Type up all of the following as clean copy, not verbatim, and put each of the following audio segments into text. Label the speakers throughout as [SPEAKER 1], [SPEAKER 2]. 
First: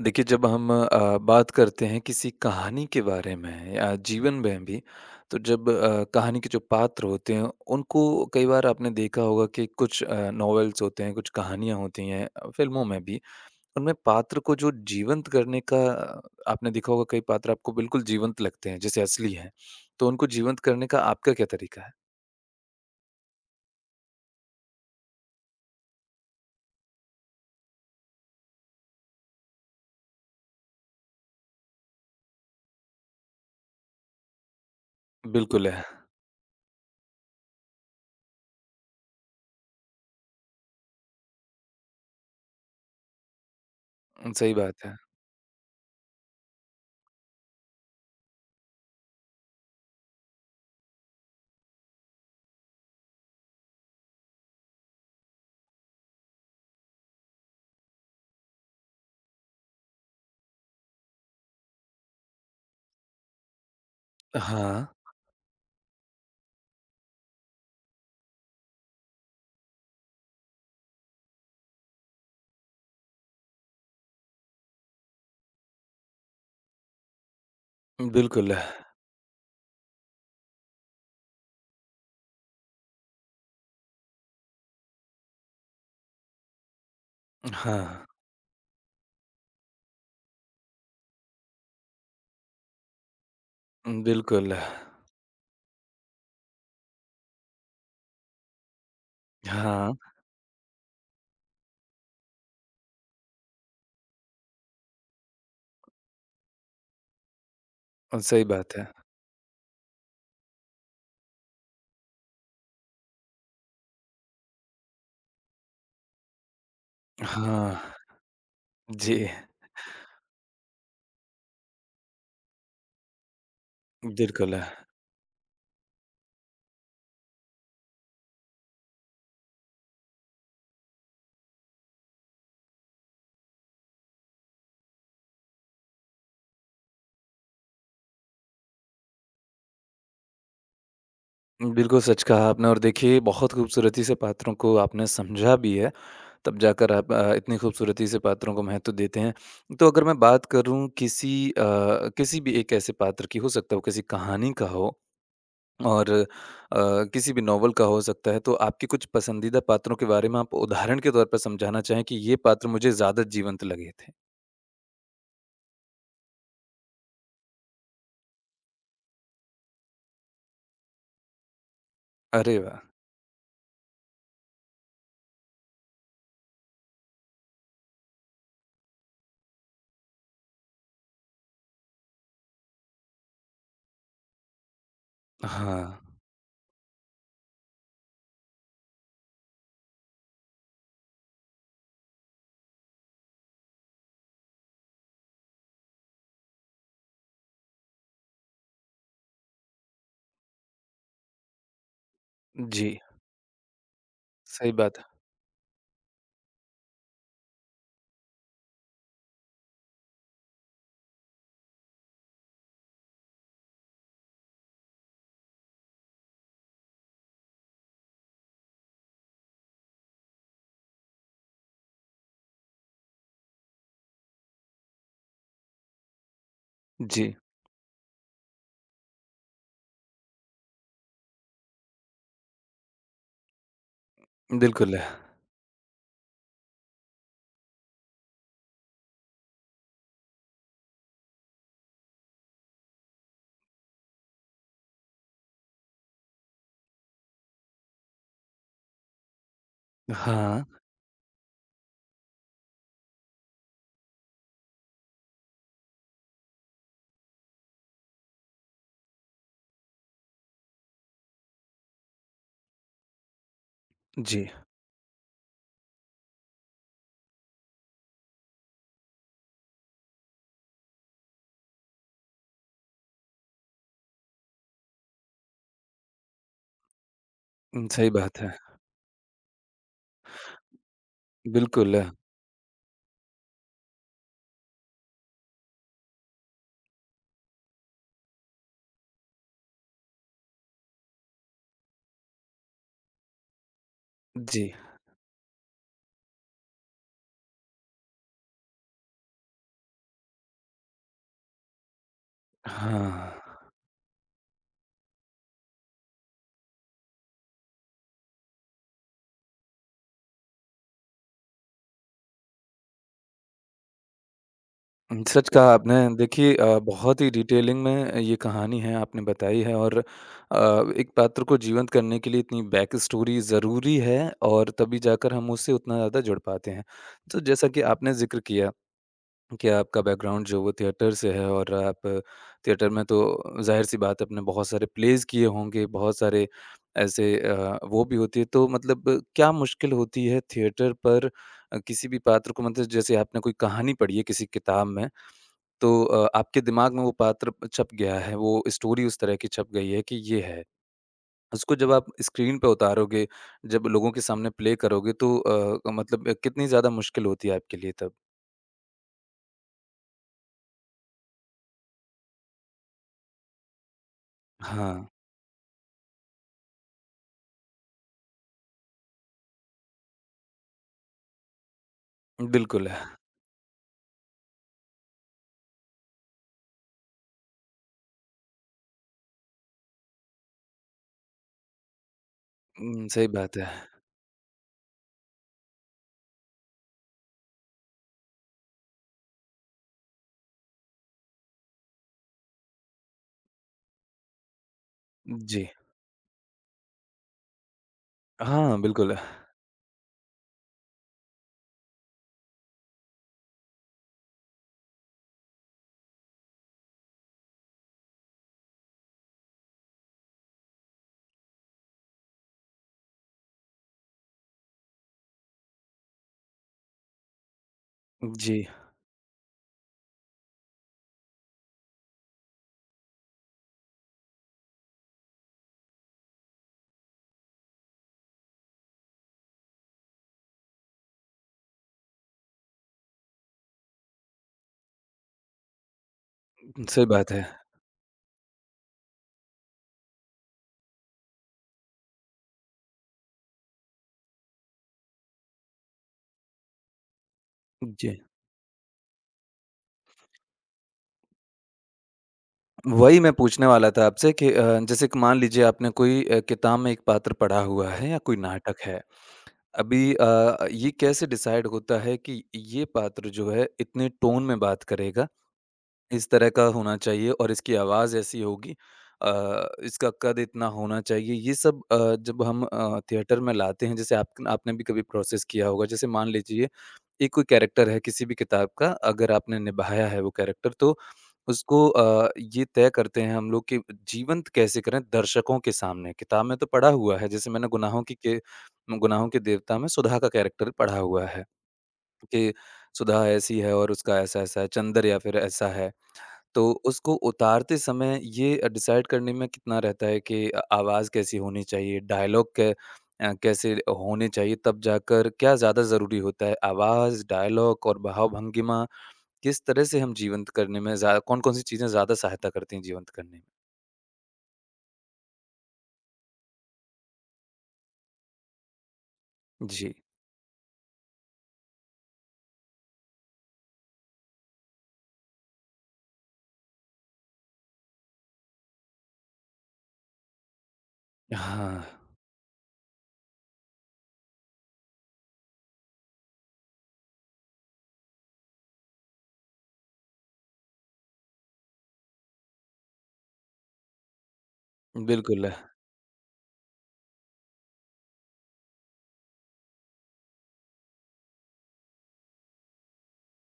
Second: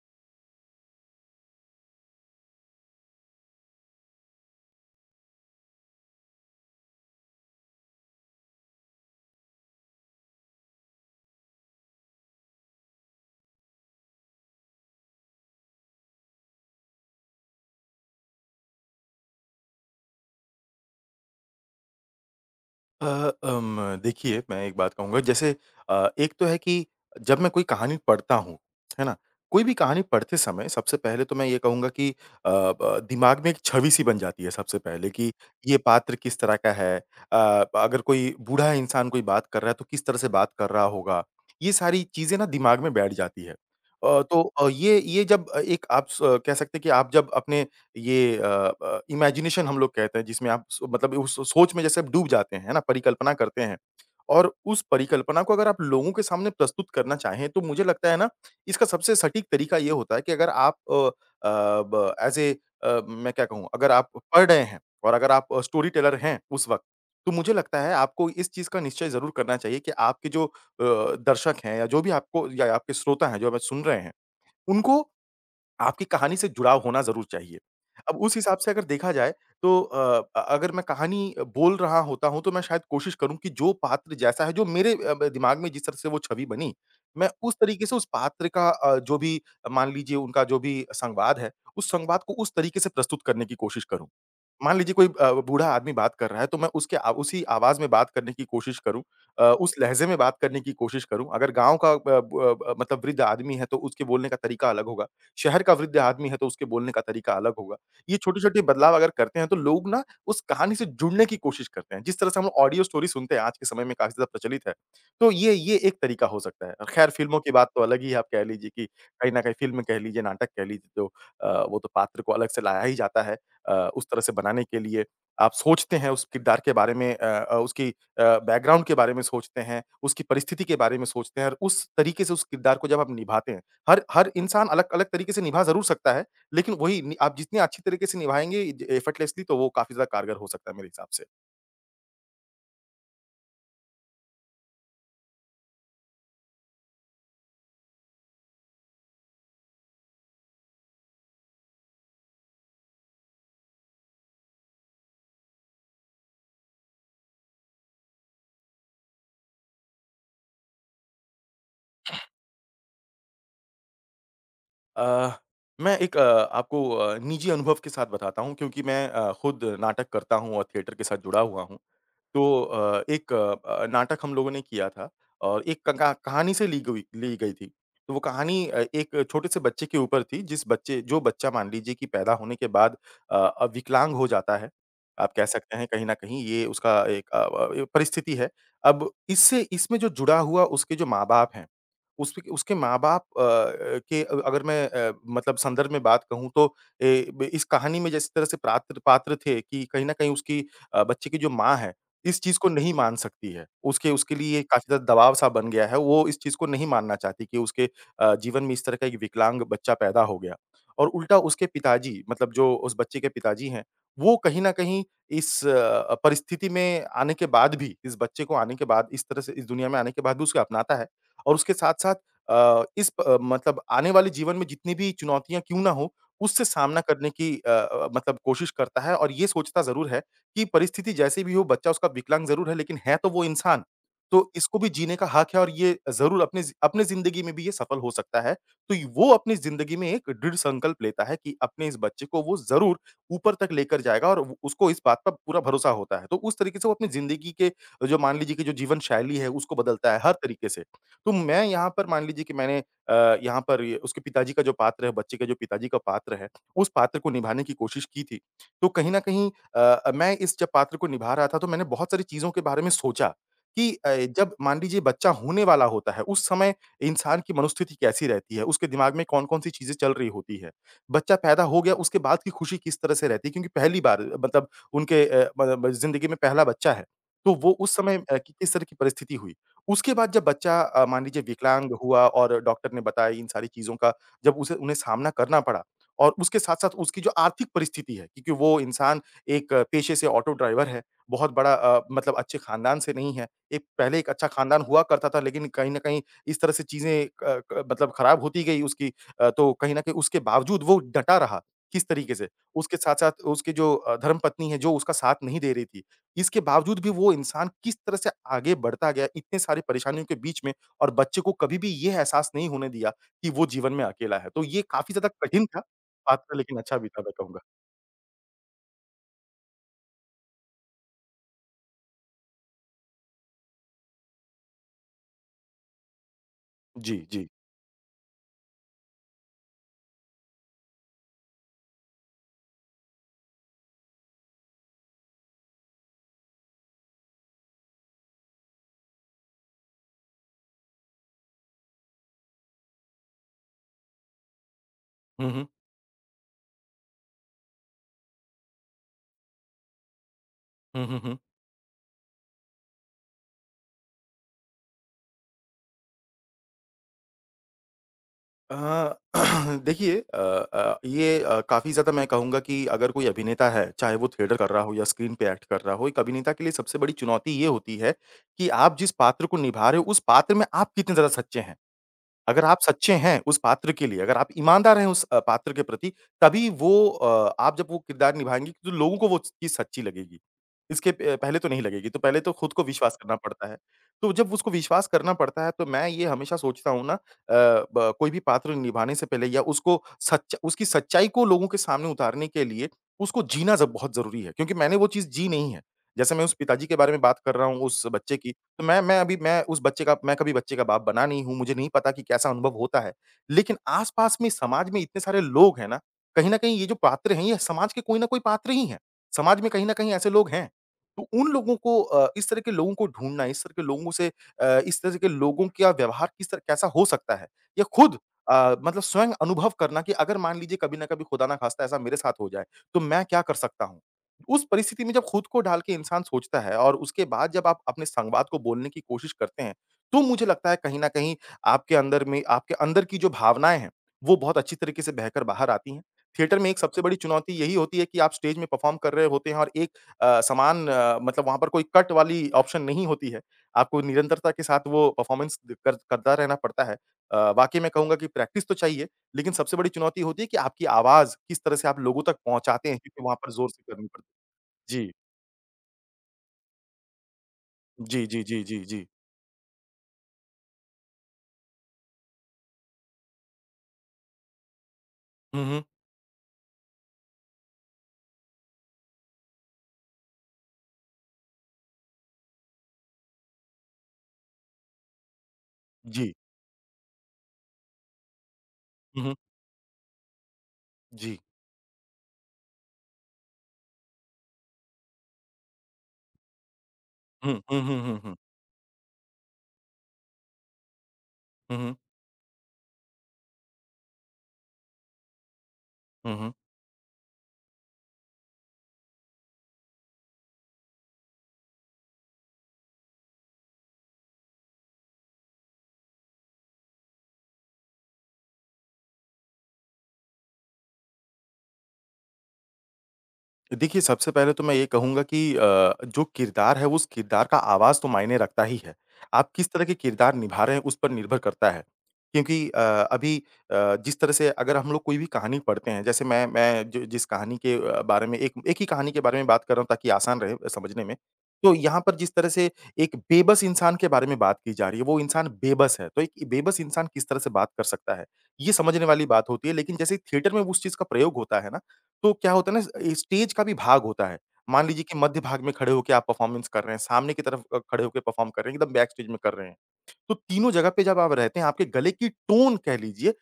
[SPEAKER 1] देखिए, जब हम बात करते हैं किसी कहानी के बारे में या जीवन में भी। तो जब कहानी के जो पात्र होते हैं उनको कई बार आपने देखा होगा कि कुछ नॉवेल्स होते हैं, कुछ कहानियां होती हैं, फिल्मों में भी उनमें पात्र को जो जीवंत करने का आपने देखा होगा, कई पात्र आपको बिल्कुल जीवंत लगते हैं जैसे असली हैं। तो उनको जीवंत करने का आपका क्या तरीका है?
[SPEAKER 2] अ, देखिए मैं एक बात कहूँगा जैसे एक तो है कि जब मैं कोई कहानी पढ़ता हूँ, है ना? कोई भी कहानी पढ़ते समय सबसे पहले तो मैं ये कहूँगा कि अ, ब दिमाग में एक छवि-सी बन जाती है सबसे पहले कि
[SPEAKER 1] बिल्कुल
[SPEAKER 2] ये
[SPEAKER 1] है।
[SPEAKER 2] पात्र किस तरह का है? अ, अगर कोई बूढ़ा इंसान कोई बात कर रहा है तो किस तरह से बात कर रहा होगा? ये सारी चीज़ें ना दिमाग में बैठ जाती है। अ, तो
[SPEAKER 1] सही
[SPEAKER 2] अ,
[SPEAKER 1] बात है।
[SPEAKER 2] ये जब अ, एक आप स कह सकते हैं कि आप जब अपने ये अ इमेजिनेशन हम लोग कहते हैं जिसमें आप सो मतलब उस सोच में जैसे आप डूब जाते हैं, है ना? परिकल्पना करते हैं और उस परिकल्पना को अगर आप लोगों के सामने प्रस्तुत करना चाहें तो मुझे लगता है ना, इसका सबसे सटीक तरीका ये होता है कि अगर आप अ अ, ब एज़ ए मैं क्या कहूँ अगर आप पढ़ रहे हैं
[SPEAKER 1] हाँ,
[SPEAKER 2] और अगर आप स्टोरी टेलर हैं उस वक़्त, तो मुझे लगता है आपको इस चीज़ का निश्चय ज़रूर करना चाहिए कि आपके जो दर्शक हैं या जो भी आपको या आपके श्रोता हैं, जो हमें सुन रहे हैं, उनको आपकी कहानी से जुड़ाव होना ज़रूर चाहिए। अब उस
[SPEAKER 1] बिल्कुल
[SPEAKER 2] हिसाब
[SPEAKER 1] है।
[SPEAKER 2] से अगर देखा जाए तो अगर मैं कहानी बोल रहा होता हूँ तो मैं शायद कोशिश करूँ कि जो पात्र जैसा है, जो मेरे अ, ब दिमाग में जिस तरह से वो छवि बनी, मैं उस तरीके से उस
[SPEAKER 1] हाँ,
[SPEAKER 2] पात्र का जो भी मान लीजिए उनका जो भी संवाद है, उस संवाद को उस तरीके से प्रस्तुत करने की कोशिश करूँ।
[SPEAKER 1] बिल्कुल है।
[SPEAKER 2] मान लीजिए कोई बूढ़ा आदमी बात कर रहा है, तो मैं उसके उसी आवाज़ में बात करने की कोशिश करूँ, उस
[SPEAKER 1] हाँ,
[SPEAKER 2] लहज़े में बात करने की कोशिश करूँ। अगर गाँव का ब ब ब मतलब वृद्ध आदमी है, तो उसके बोलने का तरीका अलग होगा। शहर का वृद्ध आदमी है, तो उसके बोलने का तरीका अलग होगा। ये
[SPEAKER 1] सही
[SPEAKER 2] छोटे-छोटे
[SPEAKER 1] बात है।
[SPEAKER 2] बदलाव अगर करते हैं, तो लोग ना उस कहानी से जुड़ने की कोशिश करते हैं। जिस तरह से हम ऑडियो स्टोरी सुनते हैं, आज के समय में काफ़ी ज़्यादा प्रचलित है। तो ये एक तरीका हो सकता है। और ख़ैर फ़िल्मों की बात
[SPEAKER 1] हाँ,
[SPEAKER 2] तो अलग ही है, आप कह लीजिए कि
[SPEAKER 1] जी।
[SPEAKER 2] कहीं न कहीं फ़िल्म कह लीजिए, नाटक कह लीजिए, तो वो तो पात्र को अलग से लाया ही जाता है। उस तरह से
[SPEAKER 1] बिल्कुल,
[SPEAKER 2] बनाने के लिए आप सोचते हैं उस किरदार के बारे में उसकी बैकग्राउंड के बारे में सोचते हैं, उसकी परिस्थिति के बारे में सोचते हैं और उस तरीके से उस किरदार को जब आप निभाते हैं, हर हर इंसान अलग-अलग तरीके से निभा ज़रूर सकता है, लेकिन वही नि आप जितनी अच्छी तरीके से निभाएँगे ज एफर्टलेसली तो वो काफ़ी ज़्यादा कारगर हो सकता है मेरे हिसाब से।
[SPEAKER 1] बिल्कुल सच कहा आपने, और देखिए बहुत खूबसूरती से पात्रों को आपने समझा भी है, तब जाकर आप इतनी खूबसूरती से पात्रों को महत्व देते हैं। तो अगर मैं बात करूँ किसी किसी भी एक ऐसे पात्र की, हो सकता है वो किसी कहानी का हो और किसी भी नॉवल का हो सकता है, तो आपके कुछ पसंदीदा पात्रों के बारे में आप उदाहरण के तौर पर समझाना चाहें कि ये पात्र मुझे ज़्यादा जीवंत लगे थे?
[SPEAKER 2] अ, मैं एक आपको निजी अनुभव के साथ बताता हूँ क्योंकि मैं खुद नाटक करता हूँ और थिएटर के साथ जुड़ा हुआ हूँ।
[SPEAKER 1] अरे
[SPEAKER 2] तो
[SPEAKER 1] वाह!
[SPEAKER 2] एक नाटक हम लोगों ने किया था और एक क का कहानी से ली गई थी। तो वो कहानी एक छोटे से बच्चे के ऊपर थी जिस बच्चे जो बच्चा मान लीजिए कि पैदा होने के बाद विकलांग हो जाता है। आप कह सकते
[SPEAKER 1] हाँ,
[SPEAKER 2] हैं कहीं न कहीं ये उसका एक अ, व परिस्थिति है। अब इससे इसमें जो जुड़ा हुआ उसके जो माँ-बाप हैं उसपे उसके माँ-बाप अ अ, के अ, अगर मैं अ, मतलब संदर्भ में बात कहूँ तो ए, ब इस कहानी में जिस तरह से पात्र पात्र थे कि कहीं न कहीं उसकी बच्चे की जो माँ है, इस चीज़ को
[SPEAKER 1] जी,
[SPEAKER 2] नहीं मान सकती है। उसके उसके लिए
[SPEAKER 1] सही
[SPEAKER 2] काफ़ी
[SPEAKER 1] बात
[SPEAKER 2] ज़्यादा
[SPEAKER 1] है।
[SPEAKER 2] दबाव-सा बन गया है, वो इस चीज़ को नहीं मानना चाहती कि उसके जीवन में इस तरह का एक विकलांग बच्चा पैदा हो गया। और उल्टा उसके पिताजी मतलब जो उस बच्चे के पिताजी हैं, वो कहीं न कहीं इस परिस्थिति में आने के बाद भी, इस बच्चे को आने के बाद इस तरह से इस दुनिया में आने के बाद भी उसे अपनाता है। और उसके साथ-साथ अ, इस प मतलब आने वाले जीवन में जितनी भी चुनौतियाँ क्यों ना हो, उससे सामना करने
[SPEAKER 1] जी,
[SPEAKER 2] की कोशिश करता है और ये सोचता ज़रूर है कि परिस्थिति जैसी भी हो, बच्चा उसका विकलांग ज़रूर है, लेकिन है तो वो इंसान। तो इसको भी
[SPEAKER 1] बिल्कुल।
[SPEAKER 2] जीने का हक है और ये ज़रूर अपने ज़िंदगी में भी ये सफल हो सकता है। तो य वो अपनी ज़िंदगी में एक दृढ़ संकल्प लेता है कि अपने इस बच्चे को वो ज़रूर ऊपर तक लेकर जाएगा और उ उसको इस बात पर पूरा भरोसा होता है। तो उस तरीके से वो अपनी ज़िंदगी के जो मान लीजिए कि जो जीवन शैली है, उसको बदलता है हर
[SPEAKER 1] हाँ,
[SPEAKER 2] तरीके से। तो मैं यहाँ पर मान लीजिए कि मैंने यहाँ पर ये उसके पिताजी का जो पात्र है, बच्चे के जो पिताजी का पात्र है, उस पात्र को निभाने की कोशिश की थी। तो कहीं न कहीं मैं इस जब पात्र को निभा रहा था तो मैंने बहुत सारी चीज़ों के बारे में सोचा कि
[SPEAKER 1] जी।
[SPEAKER 2] जब मान लीजिए बच्चा होने वाला होता है, उस समय इंसान की मनोस्थिति कैसी रहती है, उसके दिमाग में कौन-कौन सी चीज़ें चल रही होती है। बच्चा पैदा हो गया उसके बाद की खुशी किस तरह से रहती है क्योंकि पहली बार मतलब उनके अ, ब ब ज़िंदगी में पहला बच्चा है। तो वो उस
[SPEAKER 1] सही
[SPEAKER 2] समय अ,
[SPEAKER 1] बात है।
[SPEAKER 2] कि किस तरह की परिस्थिति हुई। उसके बाद जब बच्चा मान लीजिए विकलांग
[SPEAKER 1] बिल्कुल,
[SPEAKER 2] हुआ और डॉक्टर ने बताया इन सारी चीज़ों का जब उसे उन्हें सामना करना पड़ा और उसके साथ-साथ उसकी जो आर्थिक परिस्थिति है क्योंकि वो इंसान एक पेशे से ऑटो ड्राइवर है, बहुत बड़ा अच्छे खानदान से नहीं है। एक अच्छा
[SPEAKER 1] जी।
[SPEAKER 2] खानदान हुआ करता था लेकिन कहीं न कहीं इस तरह से चीज़ें क क मतलब खराब होती गई उसकी। तो कहीं न कहीं उसके बावजूद वो डटा रहा, किस तरीके से। उसके साथ-साथ
[SPEAKER 1] हाँ,
[SPEAKER 2] उसके जो धर्मपत्नी है जो उसका साथ नहीं दे रही थी। इसके बावजूद भी वो इंसान किस तरह से आगे बढ़ता गया इतने सारी परेशानियों के बीच में और बच्चे को कभी भी ये एहसास नहीं होने दिया कि वो जीवन में अकेला है। तो ये काफ़ी ज़्यादा
[SPEAKER 1] सच
[SPEAKER 2] कठिन
[SPEAKER 1] कहा
[SPEAKER 2] था,
[SPEAKER 1] आपने। देखिए
[SPEAKER 2] पात्र लेकिन अच्छा भी
[SPEAKER 1] बहुत
[SPEAKER 2] था
[SPEAKER 1] ही
[SPEAKER 2] मैं कहूँगा।
[SPEAKER 1] डिटेलिंग में ये कहानी है आपने बताई है, और एक पात्र को जीवंत करने के लिए इतनी बैक स्टोरी ज़रूरी है, और तभी जाकर हम उससे उतना ज़्यादा जुड़ पाते हैं।
[SPEAKER 2] जी,
[SPEAKER 1] तो
[SPEAKER 2] जी।
[SPEAKER 1] जैसा कि आपने ज़िक्र किया, क्या आपका बैकग्राउंड जो है वो थिएटर से है, और आप थिएटर में तो ज़ाहिर-सी बात है आपने बहुत सारे प्लेज़ किए होंगे, बहुत सारे ऐसे वो भी होती है तो मतलब क्या मुश्किल होती है थिएटर पर किसी भी पात्र को? मतलब जैसे आपने कोई कहानी पढ़ी है किसी किताब में,
[SPEAKER 2] हुँ, हुँ।
[SPEAKER 1] तो आपके दिमाग में वो पात्र छप गया है, वो स्टोरी उस तरह की छप गई है कि ये है।
[SPEAKER 2] हुँ, हुँ, हुँ।
[SPEAKER 1] उसको जब आप स्क्रीन पे उतारोगे, जब लोगों के सामने प्ले करोगे, तो मतलब कितनी ज़्यादा मुश्किल होती है आपके लिए तब?
[SPEAKER 2] अ, देखिए, काफ़ी ज़्यादा मैं कहूँगा कि अगर कोई अभिनेता है, चाहे वो थिएटर कर रहा हो या
[SPEAKER 1] हाँ,
[SPEAKER 2] स्क्रीन पे एक्ट कर रहा हो, एक अभिनेता के लिए सबसे बड़ी चुनौती ये होती है कि आप जिस पात्र को निभा रहे हो, उस पात्र में आप कितने ज़्यादा सच्चे हैं। अगर आप
[SPEAKER 1] बिल्कुल।
[SPEAKER 2] सच्चे हैं उस पात्र के लिए, अगर आप ईमानदार हैं उस पात्र के प्रति, तभी वो आप जब वो किरदार निभाएँगे तो लोगों को वो चीज़ सच्ची लगेगी। इसके प पहले तो नहीं लगेगी, तो पहले तो खुद को
[SPEAKER 1] हुँ,
[SPEAKER 2] विश्वास
[SPEAKER 1] सही
[SPEAKER 2] करना
[SPEAKER 1] बात
[SPEAKER 2] पड़ता
[SPEAKER 1] है।
[SPEAKER 2] है। तो जब उसको विश्वास करना पड़ता है, तो मैं ये हमेशा सोचता हूँ ना अ, ब कोई भी पात्र निभाने से पहले या उसको सच्च उसकी सच्चाई को लोगों के सामने उतारने के लिए उसको जीना ज़ बहुत ज़रूरी है, क्योंकि मैंने वो चीज़ जी
[SPEAKER 1] जी।
[SPEAKER 2] नहीं है। जैसे मैं उस पिताजी के बारे में बात कर रहा हूँ, उस बच्चे की,
[SPEAKER 1] हाँ,
[SPEAKER 2] तो मैं
[SPEAKER 1] बिल्कुल।
[SPEAKER 2] मैं अभी मैं उस बच्चे का मैं कभी बच्चे का बाप बना नहीं हूँ, मुझे नहीं पता कि कैसा अनुभव होता है। लेकिन आस-पास में समाज में इतने सारे लोग हैं ना, कहीं न कहीं ये जो पात्र हैं, ये समाज के कोई न कोई पात्र ही हैं। समाज में कहीं न कहीं ऐसे लोग हैं। तो उन लोगों को इस तरह के लोगों को ढूँढना, इस तरह के लोगों से इस तरह के लोगों का व्यवहार किस तरह कैसा हो सकता है? या खुद
[SPEAKER 1] जी,
[SPEAKER 2] स्वयं अनुभव करना कि अगर मान लीजिए कभी न कभी खुदा ना खास्ता ऐसा मेरे साथ हो जाए, तो मैं क्या कर सकता हूँ? उस परिस्थिति में जब खुद को ढाल के इंसान सोचता है और उसके बाद जब आप अपने संवाद को बोलने की कोशिश करते हैं, तो मुझे लगता है कहीं न कहीं आपके अंदर में आपके अंदर की जो भावनाएँ हैं, वो बहुत अच्छी तरीके से बहकर बाहर आती हैं। थिएटर में एक सबसे
[SPEAKER 1] सही
[SPEAKER 2] बड़ी
[SPEAKER 1] बात है।
[SPEAKER 2] चुनौती यही होती है कि आप स्टेज में परफ़ॉर्म कर रहे होते हैं और एक समान वहाँ पर कोई कट वाली ऑप्शन नहीं होती है। आपको निरंतरता के साथ वो परफ़ॉर्मेंस द कर करता रहना पड़ता है। वाक़ई मैं कहूँगा
[SPEAKER 1] जी,
[SPEAKER 2] कि प्रैक्टिस तो चाहिए, लेकिन सबसे बड़ी चुनौती होती है कि आपकी आवाज़ किस तरह से आप लोगों तक पहुँचाते हैं,
[SPEAKER 1] वही
[SPEAKER 2] क्योंकि
[SPEAKER 1] मैं
[SPEAKER 2] वहाँ पर
[SPEAKER 1] पूछने
[SPEAKER 2] ज़ोर से
[SPEAKER 1] वाला
[SPEAKER 2] करनी
[SPEAKER 1] था आपसे कि
[SPEAKER 2] पड़ती है।
[SPEAKER 1] जैसे
[SPEAKER 2] जी।
[SPEAKER 1] कि मान लीजिए आपने कोई किताब में एक पात्र पढ़ा हुआ है या
[SPEAKER 2] जी,
[SPEAKER 1] कोई
[SPEAKER 2] जी, जी, जी,
[SPEAKER 1] नाटक
[SPEAKER 2] जी।
[SPEAKER 1] है। अभी ये कैसे डिसाइड होता है कि ये पात्र जो है इतने टोन में बात करेगा,
[SPEAKER 2] हुँ, हुँ।
[SPEAKER 1] इस तरह का होना चाहिए और इसकी आवाज़ ऐसी होगी, इसका कद इतना होना चाहिए। ये सब जब हम थिएटर में लाते हैं, जैसे आप आपने भी कभी प्रोसेस किया होगा। जैसे मान
[SPEAKER 2] जी।
[SPEAKER 1] लीजिए एक कोई कैरेक्टर है किसी भी किताब का,
[SPEAKER 2] हुँ,
[SPEAKER 1] अगर
[SPEAKER 2] हुँ।
[SPEAKER 1] आपने निभाया है वो कैरेक्टर, तो
[SPEAKER 2] जी।
[SPEAKER 1] उसको ये तय करते हैं हम लोग कि जीवंत कैसे करें दर्शकों के सामने। किताब में तो पढ़ा हुआ है, जैसे
[SPEAKER 2] हुँ,
[SPEAKER 1] मैंने
[SPEAKER 2] हुँ, हुँ, हुँ, हुँ,
[SPEAKER 1] गुनाहों के देवता में सुधा का कैरेक्टर पढ़ा हुआ है,
[SPEAKER 2] हुँ, हुँ,
[SPEAKER 1] कि सुधा ऐसी है और उसका ऐसा-ऐसा है, चंदर या फिर ऐसा है।
[SPEAKER 2] हुँ, हुँ।
[SPEAKER 1] तो उसको उतारते समय ये डिसाइड करने में कितना रहता है कि आवाज़ कैसी होनी चाहिए, डायलॉग कैसे होने चाहिए, तब जाकर क्या ज़्यादा ज़रूरी होता है? आवाज़, डायलॉग और भाव-भंगिमा किस तरह से हम जीवंत करने में ज़्या कौन-कौन सी चीज़ें ज़्यादा सहायता करती हैं जीवंत करने में?
[SPEAKER 2] देखिए, सबसे पहले तो मैं ये कहूँगा कि जो किरदार है, उस किरदार का आवाज़ तो मायने रखता ही है। आप किस तरह
[SPEAKER 1] जी।
[SPEAKER 2] के किरदार निभा रहे हैं, उस पर निर्भर करता है। क्योंकि अभी जिस तरह से अगर हम लोग कोई भी कहानी पढ़ते हैं, जैसे मैं ज जिस कहानी के बारे में एक एक ही कहानी के बारे में बात कर रहा हूँ, ताकि आसान रहे समझने में। तो
[SPEAKER 1] हाँ,
[SPEAKER 2] यहाँ पर जिस तरह से एक बेबस इंसान के बारे में बात की जा रही है, वो इंसान बेबस है। तो एक बेबस इंसान किस तरह से बात कर सकता है, ये समझने वाली बात होती है। लेकिन जैसे थिएटर में उस चीज़ का प्रयोग होता है ना, तो क्या होता है ना स्टेज का भी भाग होता है। मान लीजिए कि मध्य
[SPEAKER 1] बिल्कुल।
[SPEAKER 2] भाग में खड़े होके आप परफॉर्मेंस कर रहे हैं, सामने की तरफ खड़े होके परफॉर्म कर रहे हैं, एकदम बैक स्टेज में कर रहे हैं। तो तीनों जगह पे जब आप रहते हैं, आपके गले की टोन कह लीजिए,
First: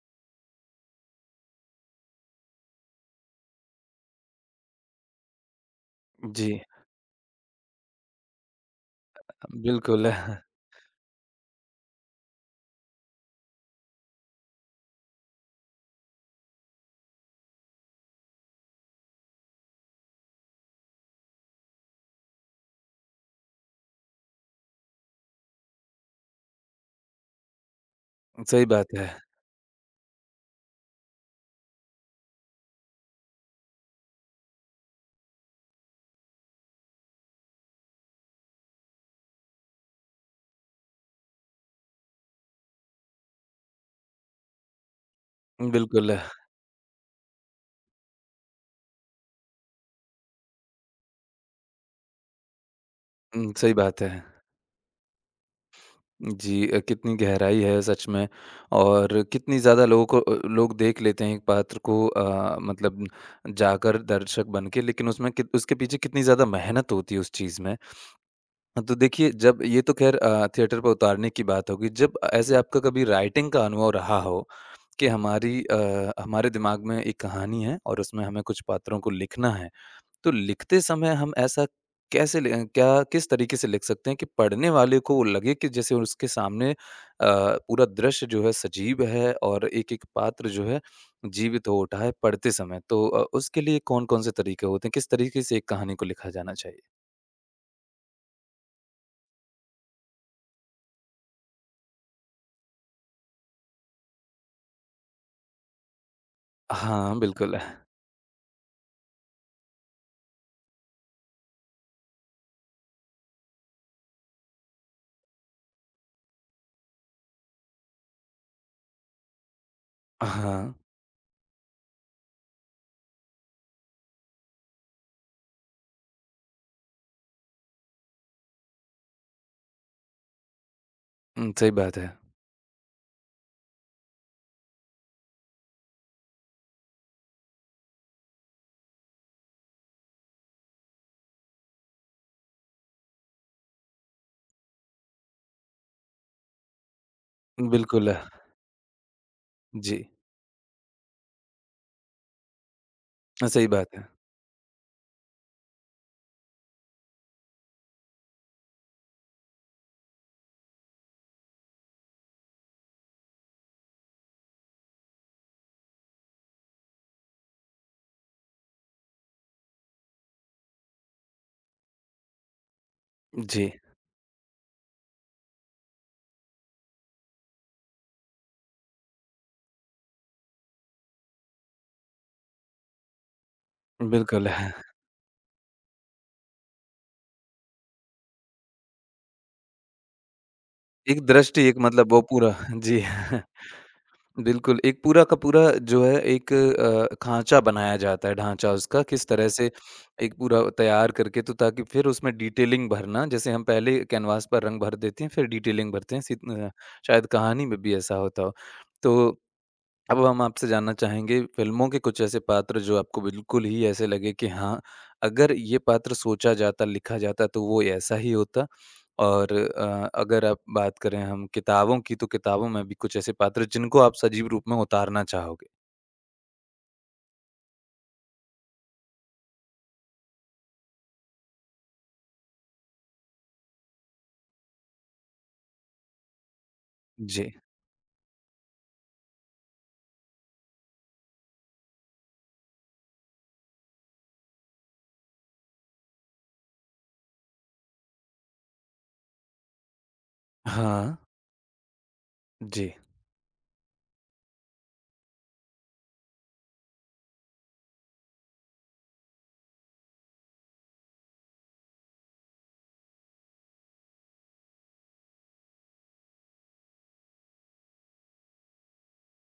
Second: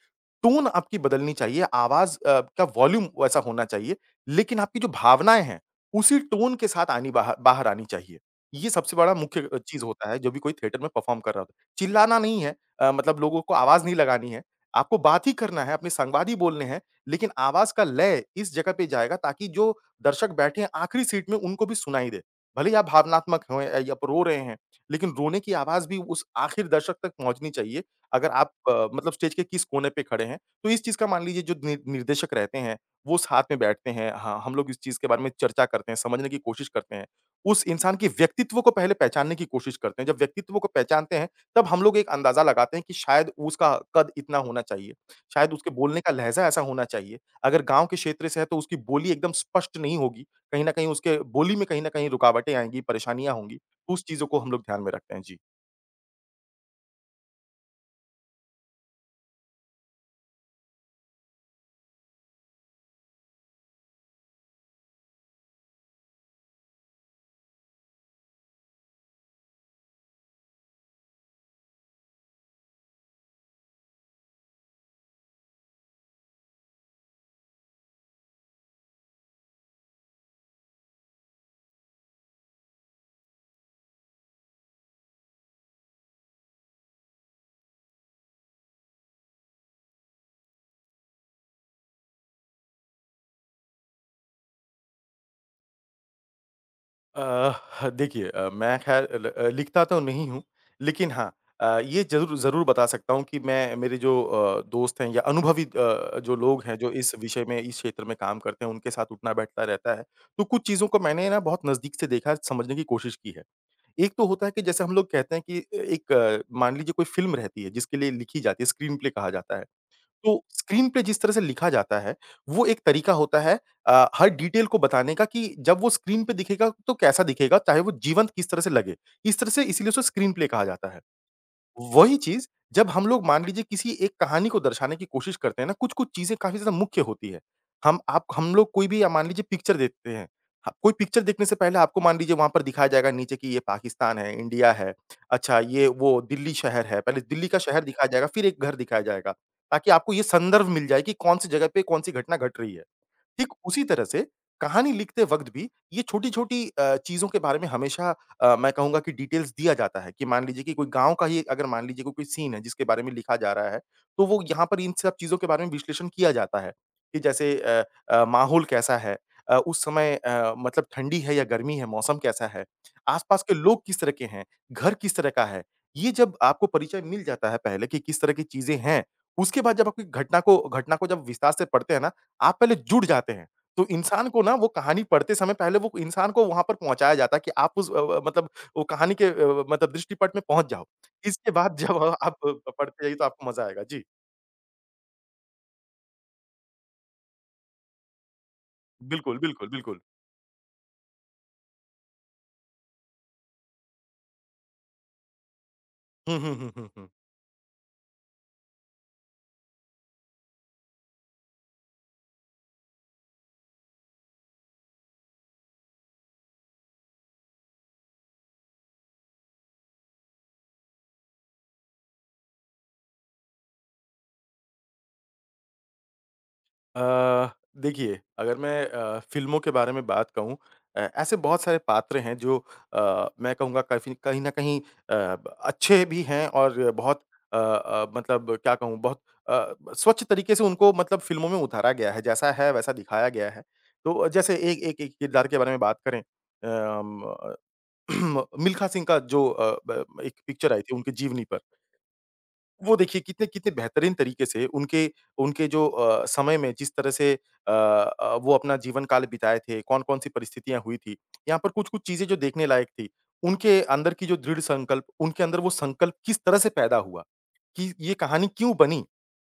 [SPEAKER 2] टोन आपकी बदलनी चाहिए, आवाज़ का वॉल्यूम वैसा होना चाहिए, लेकिन आपकी जो भावनाएँ हैं, उसी टोन
[SPEAKER 1] जी,
[SPEAKER 2] के साथ आनी बाहर बाहर आनी चाहिए। ये सबसे बड़ा मुख्य चीज़ होता
[SPEAKER 1] बिल्कुल।
[SPEAKER 2] है, जब भी कोई थिएटर में परफ़ॉर्म कर रहा हो। चिल्लाना नहीं है लोगों को आवाज़ नहीं लगानी है, आपको बात ही करना है, अपने संवाद ही बोलने हैं, लेकिन आवाज़ का लय इस जगह पे जाएगा ताकि जो दर्शक बैठे हैं आखिरी सीट में, उनको भी सुनाई दे। भले ही आप भावनात्मक हों या आप रो रहे हैं, लेकिन रोने की आवाज़ भी उस आखिर दर्शक तक पहुँचनी चाहिए। अगर आप
[SPEAKER 1] सही बात है।
[SPEAKER 2] स्टेज के किस कोने पे खड़े हैं, तो इस चीज़ का मान लीजिए जो नि निर्देशक रहते हैं, वो साथ में बैठते हैं। हाँ, हम लोग इस चीज़ के बारे में चर्चा करते हैं, समझने की कोशिश करते हैं। उस इंसान के व्यक्तित्व को पहले पहचानने की कोशिश करते हैं। जब व्यक्तित्व को पहचानते हैं, तब हम लोग एक अंदाज़ा लगाते हैं कि शायद उसका कद इतना होना चाहिए, शायद उसके बोलने का
[SPEAKER 1] बिल्कुल,
[SPEAKER 2] लहज़ा ऐसा होना चाहिए। अगर गाँव के क्षेत्र से है, तो उसकी बोली एकदम स्पष्ट नहीं होगी। कहीं न कहीं उसके बोली में कहीं न कहीं रुकावटें आएँगी, परेशानियाँ
[SPEAKER 1] हुँ,
[SPEAKER 2] होंगी।
[SPEAKER 1] सही बात
[SPEAKER 2] उस
[SPEAKER 1] है।
[SPEAKER 2] चीज़ों को हम लोग ध्यान में रखते हैं? जी।
[SPEAKER 1] जी, कितनी गहराई है सच में, और कितनी ज़्यादा लोगों को लोग देख लेते हैं एक पात्र को, मतलब जाकर दर्शक बन के, लेकिन उसमें कित उसके पीछे कितनी ज़्यादा मेहनत होती है उस चीज़ में। तो देखिए, जब ये तो ख़ैर थिएटर पे उतारने की बात होगी। जब ऐसे आपका कभी राइटिंग का अनुभव रहा हो कि हमारी हमारे दिमाग में एक कहानी है और उसमें हमें कुछ पात्रों को लिखना है। तो लिखते समय हम ऐसा कैसे लि अ, क्या किस तरीके से लिख सकते हैं कि पढ़ने वाले को वो लगे कि जैसे उसके सामने पूरा दृश्य जो है सजीव है और एक-एक पात्र जो है जीवित हो उठा है पढ़ते समय? तो उसके लिए कौन-कौन से तरीके होते हैं? किस तरीके से एक कहानी को लिखा जाना चाहिए?
[SPEAKER 2] देखिए मैं ख़ैर लिखता तो नहीं हूँ, लेकिन हाँ ये ज़रूर ज़रूर बता सकता हूँ कि मैं मेरे जो दोस्त हैं या अनुभवी जो लोग हैं, जो इस
[SPEAKER 1] हाँ,
[SPEAKER 2] विषय में,
[SPEAKER 1] बिल्कुल।
[SPEAKER 2] इस क्षेत्र में काम करते हैं, उनके साथ उठना-बैठना रहता है। तो कुछ चीज़ों को मैंने ना बहुत नज़दीक से देखा, समझने की कोशिश की है। एक तो होता है कि जैसे हम लोग कहते हैं कि एक मान लीजिए कोई फ़िल्म रहती है, जिसके लिए लिखी जाती है, स्क्रीनप्ले कहा जाता है। तो
[SPEAKER 1] हाँ।
[SPEAKER 2] स्क्रीन पे जिस तरह से लिखा जाता है, वो एक तरीका होता है हर डिटेल को बताने का कि जब वो स्क्रीन पे दिखेगा तो कैसा दिखेगा, चाहे वो जीवंत किस तरह से लगे। इस तरह से इसीलिए उसे स्क्रीन प्ले कहा जाता है।
[SPEAKER 1] सही बात है।
[SPEAKER 2] वही चीज़ जब हम लोग मान लीजिए किसी एक कहानी को दर्शाने की कोशिश करते हैं ना, कुछ-कुछ चीज़ें काफ़ी ज़्यादा मुख्य होती है। हम लोग कोई भी मान लीजिए पिक्चर देखते हैं। ह कोई पिक्चर देखने से पहले आपको मान लीजिए वहाँ पर दिखाया जाएगा नीचे कि ये पाकिस्तान है, इंडिया है, अच्छा ये वो दिल्ली शहर है, पहले दिल्ली का शहर दिखाया
[SPEAKER 1] बिल्कुल।
[SPEAKER 2] जाएगा, फिर एक घर दिखाया जाएगा, ताकि
[SPEAKER 1] जी।
[SPEAKER 2] आपको ये संदर्भ मिल जाए कि कौन-सी जगह पे कौन-सी घटना घट रही है। ठीक
[SPEAKER 1] सही
[SPEAKER 2] उसी
[SPEAKER 1] बात
[SPEAKER 2] तरह
[SPEAKER 1] है।
[SPEAKER 2] से कहानी लिखते वक़्त भी ये छोटी-छोटी चीज़ों के बारे में हमेशा मैं कहूँगा कि डिटेल्स दिया जाता है कि मान लीजिए कि कोई गाँव का ही अगर मान लीजिए कोई कोई सीन है जिसके बारे में लिखा जा रहा है, तो वो यहाँ पर इन सब चीज़ों के बारे में विश्लेषण किया जाता है। कि जैसे माहौल कैसा है? उस समय ठंडी है या गर्मी है? मौसम कैसा है? आस-पास के
[SPEAKER 1] जी,
[SPEAKER 2] लोग किस तरह के हैं? घर किस तरह का है? ये जब आपको परिचय मिल जाता है पहले कि किस तरह की चीज़ें हैं, उसके बाद जब आपकी घटना को जब विस्तार से पढ़ते हैं ना आप पहले जुड़ जाते हैं। तो इंसान को
[SPEAKER 1] बिल्कुल
[SPEAKER 2] ना वो
[SPEAKER 1] है।
[SPEAKER 2] कहानी पढ़ते समय पहले वो इंसान को वहाँ पर पहुँचाया जाता है कि आप उस वो कहानी के दृष्टिपट में पहुँच जाओ।
[SPEAKER 1] एक
[SPEAKER 2] इसके
[SPEAKER 1] दृष्टि,
[SPEAKER 2] बाद
[SPEAKER 1] एक
[SPEAKER 2] जब
[SPEAKER 1] मतलब वो
[SPEAKER 2] आप
[SPEAKER 1] पूरा
[SPEAKER 2] पढ़ते
[SPEAKER 1] जी।
[SPEAKER 2] जाइए तो आपको मज़ा आएगा। जी।
[SPEAKER 1] बिल्कुल, एक पूरा का पूरा जो है एक खाँचा बनाया जाता है, ढाँचा उसका किस
[SPEAKER 2] बिल्कुल,
[SPEAKER 1] तरह
[SPEAKER 2] बिल्कुल,
[SPEAKER 1] से
[SPEAKER 2] बिल्कुल।
[SPEAKER 1] एक पूरा तैयार करके, तो ताकि फिर उसमें डिटेलिंग भरना, जैसे हम पहले कैनवास पर रंग भर देते हैं, फिर डिटेलिंग भरते हैं,
[SPEAKER 2] हुँ, हुँ, हुँ, हुँ, हुँ।
[SPEAKER 1] शायद कहानी में भी ऐसा होता हो। तो अब हम आपसे जानना चाहेंगे फिल्मों के कुछ ऐसे पात्र जो आपको बिल्कुल ही ऐसे लगे कि हाँ, अगर ये पात्र सोचा जाता, लिखा जाता तो वो ऐसा ही होता। और अगर आप बात करें हम किताबों की, तो किताबों में भी कुछ ऐसे पात्र जिनको आप सजीव रूप में उतारना चाहोगे?
[SPEAKER 2] अ, देखिए, अगर मैं फ़िल्मों के बारे में बात कहूँ ऐसे बहुत सारे पात्र हैं जो मैं कहूँगा काफ़ी कहीं न कहीं अ, ब अच्छे भी हैं और बहुत
[SPEAKER 1] जी।
[SPEAKER 2] अ अ, मतलब क्या कहूँ बहुत अ, ब स्वच्छ तरीके से उनको मतलब फ़िल्मों में उतारा गया है, जैसा है वैसा दिखाया गया है। तो जैसे एक एक एक किरदार के बारे में बात करें मिल्खा सिंह का जो अ, ब एक पिक्चर आई थी उनकी
[SPEAKER 1] हाँ,
[SPEAKER 2] जीवनी पर।
[SPEAKER 1] जी।
[SPEAKER 2] वो देखिए कितने कितने बेहतरीन तरीके से उनके उनके जो समय में जिस तरह से वो अपना जीवन काल बिताए थे, कौन-कौन सी परिस्थितियाँ हुई थी। यहाँ पर कुछ-कुछ चीज़ें जो देखने लायक थी, उनके अंदर की जो दृढ़ संकल्प, उनके अंदर वो संकल्प किस तरह से पैदा हुआ। कि ये कहानी क्यों बनी?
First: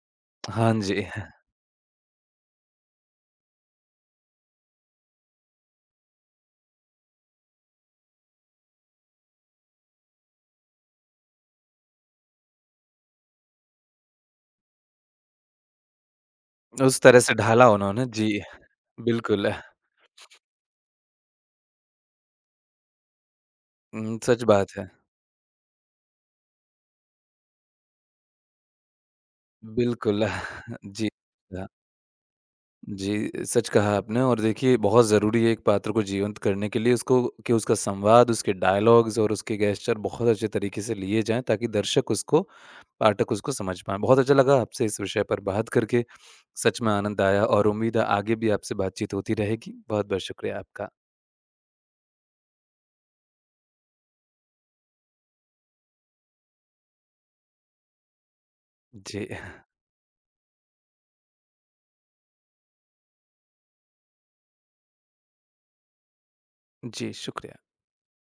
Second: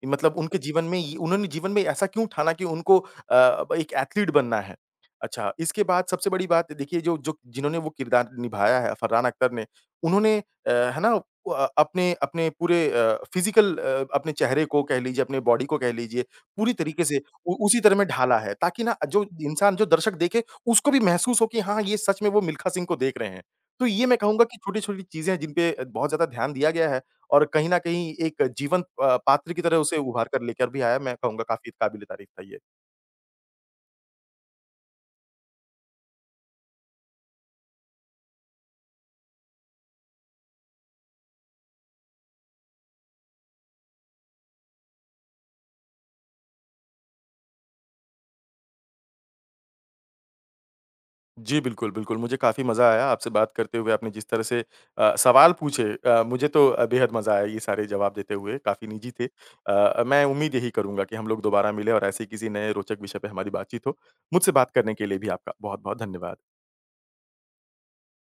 [SPEAKER 2] मतलब उनके
[SPEAKER 1] हाँ
[SPEAKER 2] जीवन में
[SPEAKER 1] जी।
[SPEAKER 2] ये उन्होंने जीवन में ऐसा क्यों ठाना कि उनको अ, ब एक एथलीट बनना है? अच्छा, इसके बाद सबसे बड़ी बात देखिए जो जो जिन्होंने वो किरदार निभाया है फरहान अख्तर ने, उन्होंने है ना वो अपने अपने पूरे फिज़िकल अपने चेहरे को कह लीजिए, अपने बॉडी को कह लीजिए, पूरी
[SPEAKER 1] उस
[SPEAKER 2] तरीके से
[SPEAKER 1] तरह से
[SPEAKER 2] उ
[SPEAKER 1] ढाला
[SPEAKER 2] उसी तरह
[SPEAKER 1] उन्होंने
[SPEAKER 2] में
[SPEAKER 1] जी,
[SPEAKER 2] ढाला है ताकि ना
[SPEAKER 1] बिल्कुल।
[SPEAKER 2] जो दर्शक देखे, उसको भी महसूस हो कि हाँ, ये सच में वो मिल्खा सिंह को देख रहे हैं। तो ये मैं
[SPEAKER 1] सच
[SPEAKER 2] कहूँगा कि
[SPEAKER 1] बात है।
[SPEAKER 2] छोटी-छोटी चीज़ें हैं जिन पे बहुत ज़्यादा ध्यान दिया गया है। और कहीं न कहीं एक जीवंत पात्र की तरह उसे
[SPEAKER 1] बिल्कुल,
[SPEAKER 2] उभार कर लेकर भी आया,
[SPEAKER 1] जी।
[SPEAKER 2] मैं कहूँगा काफ़ी काबिले तारीफ़ था ये।
[SPEAKER 1] जी, सच कहा आपने, और देखिए बहुत ज़रूरी है एक पात्र को जीवंत करने के लिए उसको, कि उसका संवाद, उसके डायलॉग्स और उसके गेस्चर बहुत अच्छे तरीके से लिए जाएँ, ताकि दर्शक उसको, पाठक उसको समझ पाएँ। बहुत अच्छा लगा आपसे इस विषय पर बात करके, सच में आनंद आया और उम्मीद है आगे भी आपसे बातचीत होती रहेगी। बहुत-बहुत शुक्रिया आपका।
[SPEAKER 2] जी, बिल्कुल, बिल्कुल, मुझे काफ़ी मज़ा आया आपसे बात करते हुए, आपने जिस तरह से सवाल पूछे मुझे तो बेहद मज़ा आया ये सारे जवाब देते हुए, काफ़ी निजी थे।
[SPEAKER 1] जी,
[SPEAKER 2] मैं उम्मीद यही करूँगा कि हम लोग दोबारा मिलें और ऐसे ही किसी नए रोचक विषय पे हमारी बातचीत हो। मुझसे बात करने के लिए भी आपका बहुत-बहुत धन्यवाद।
[SPEAKER 1] जी, शुक्रिया।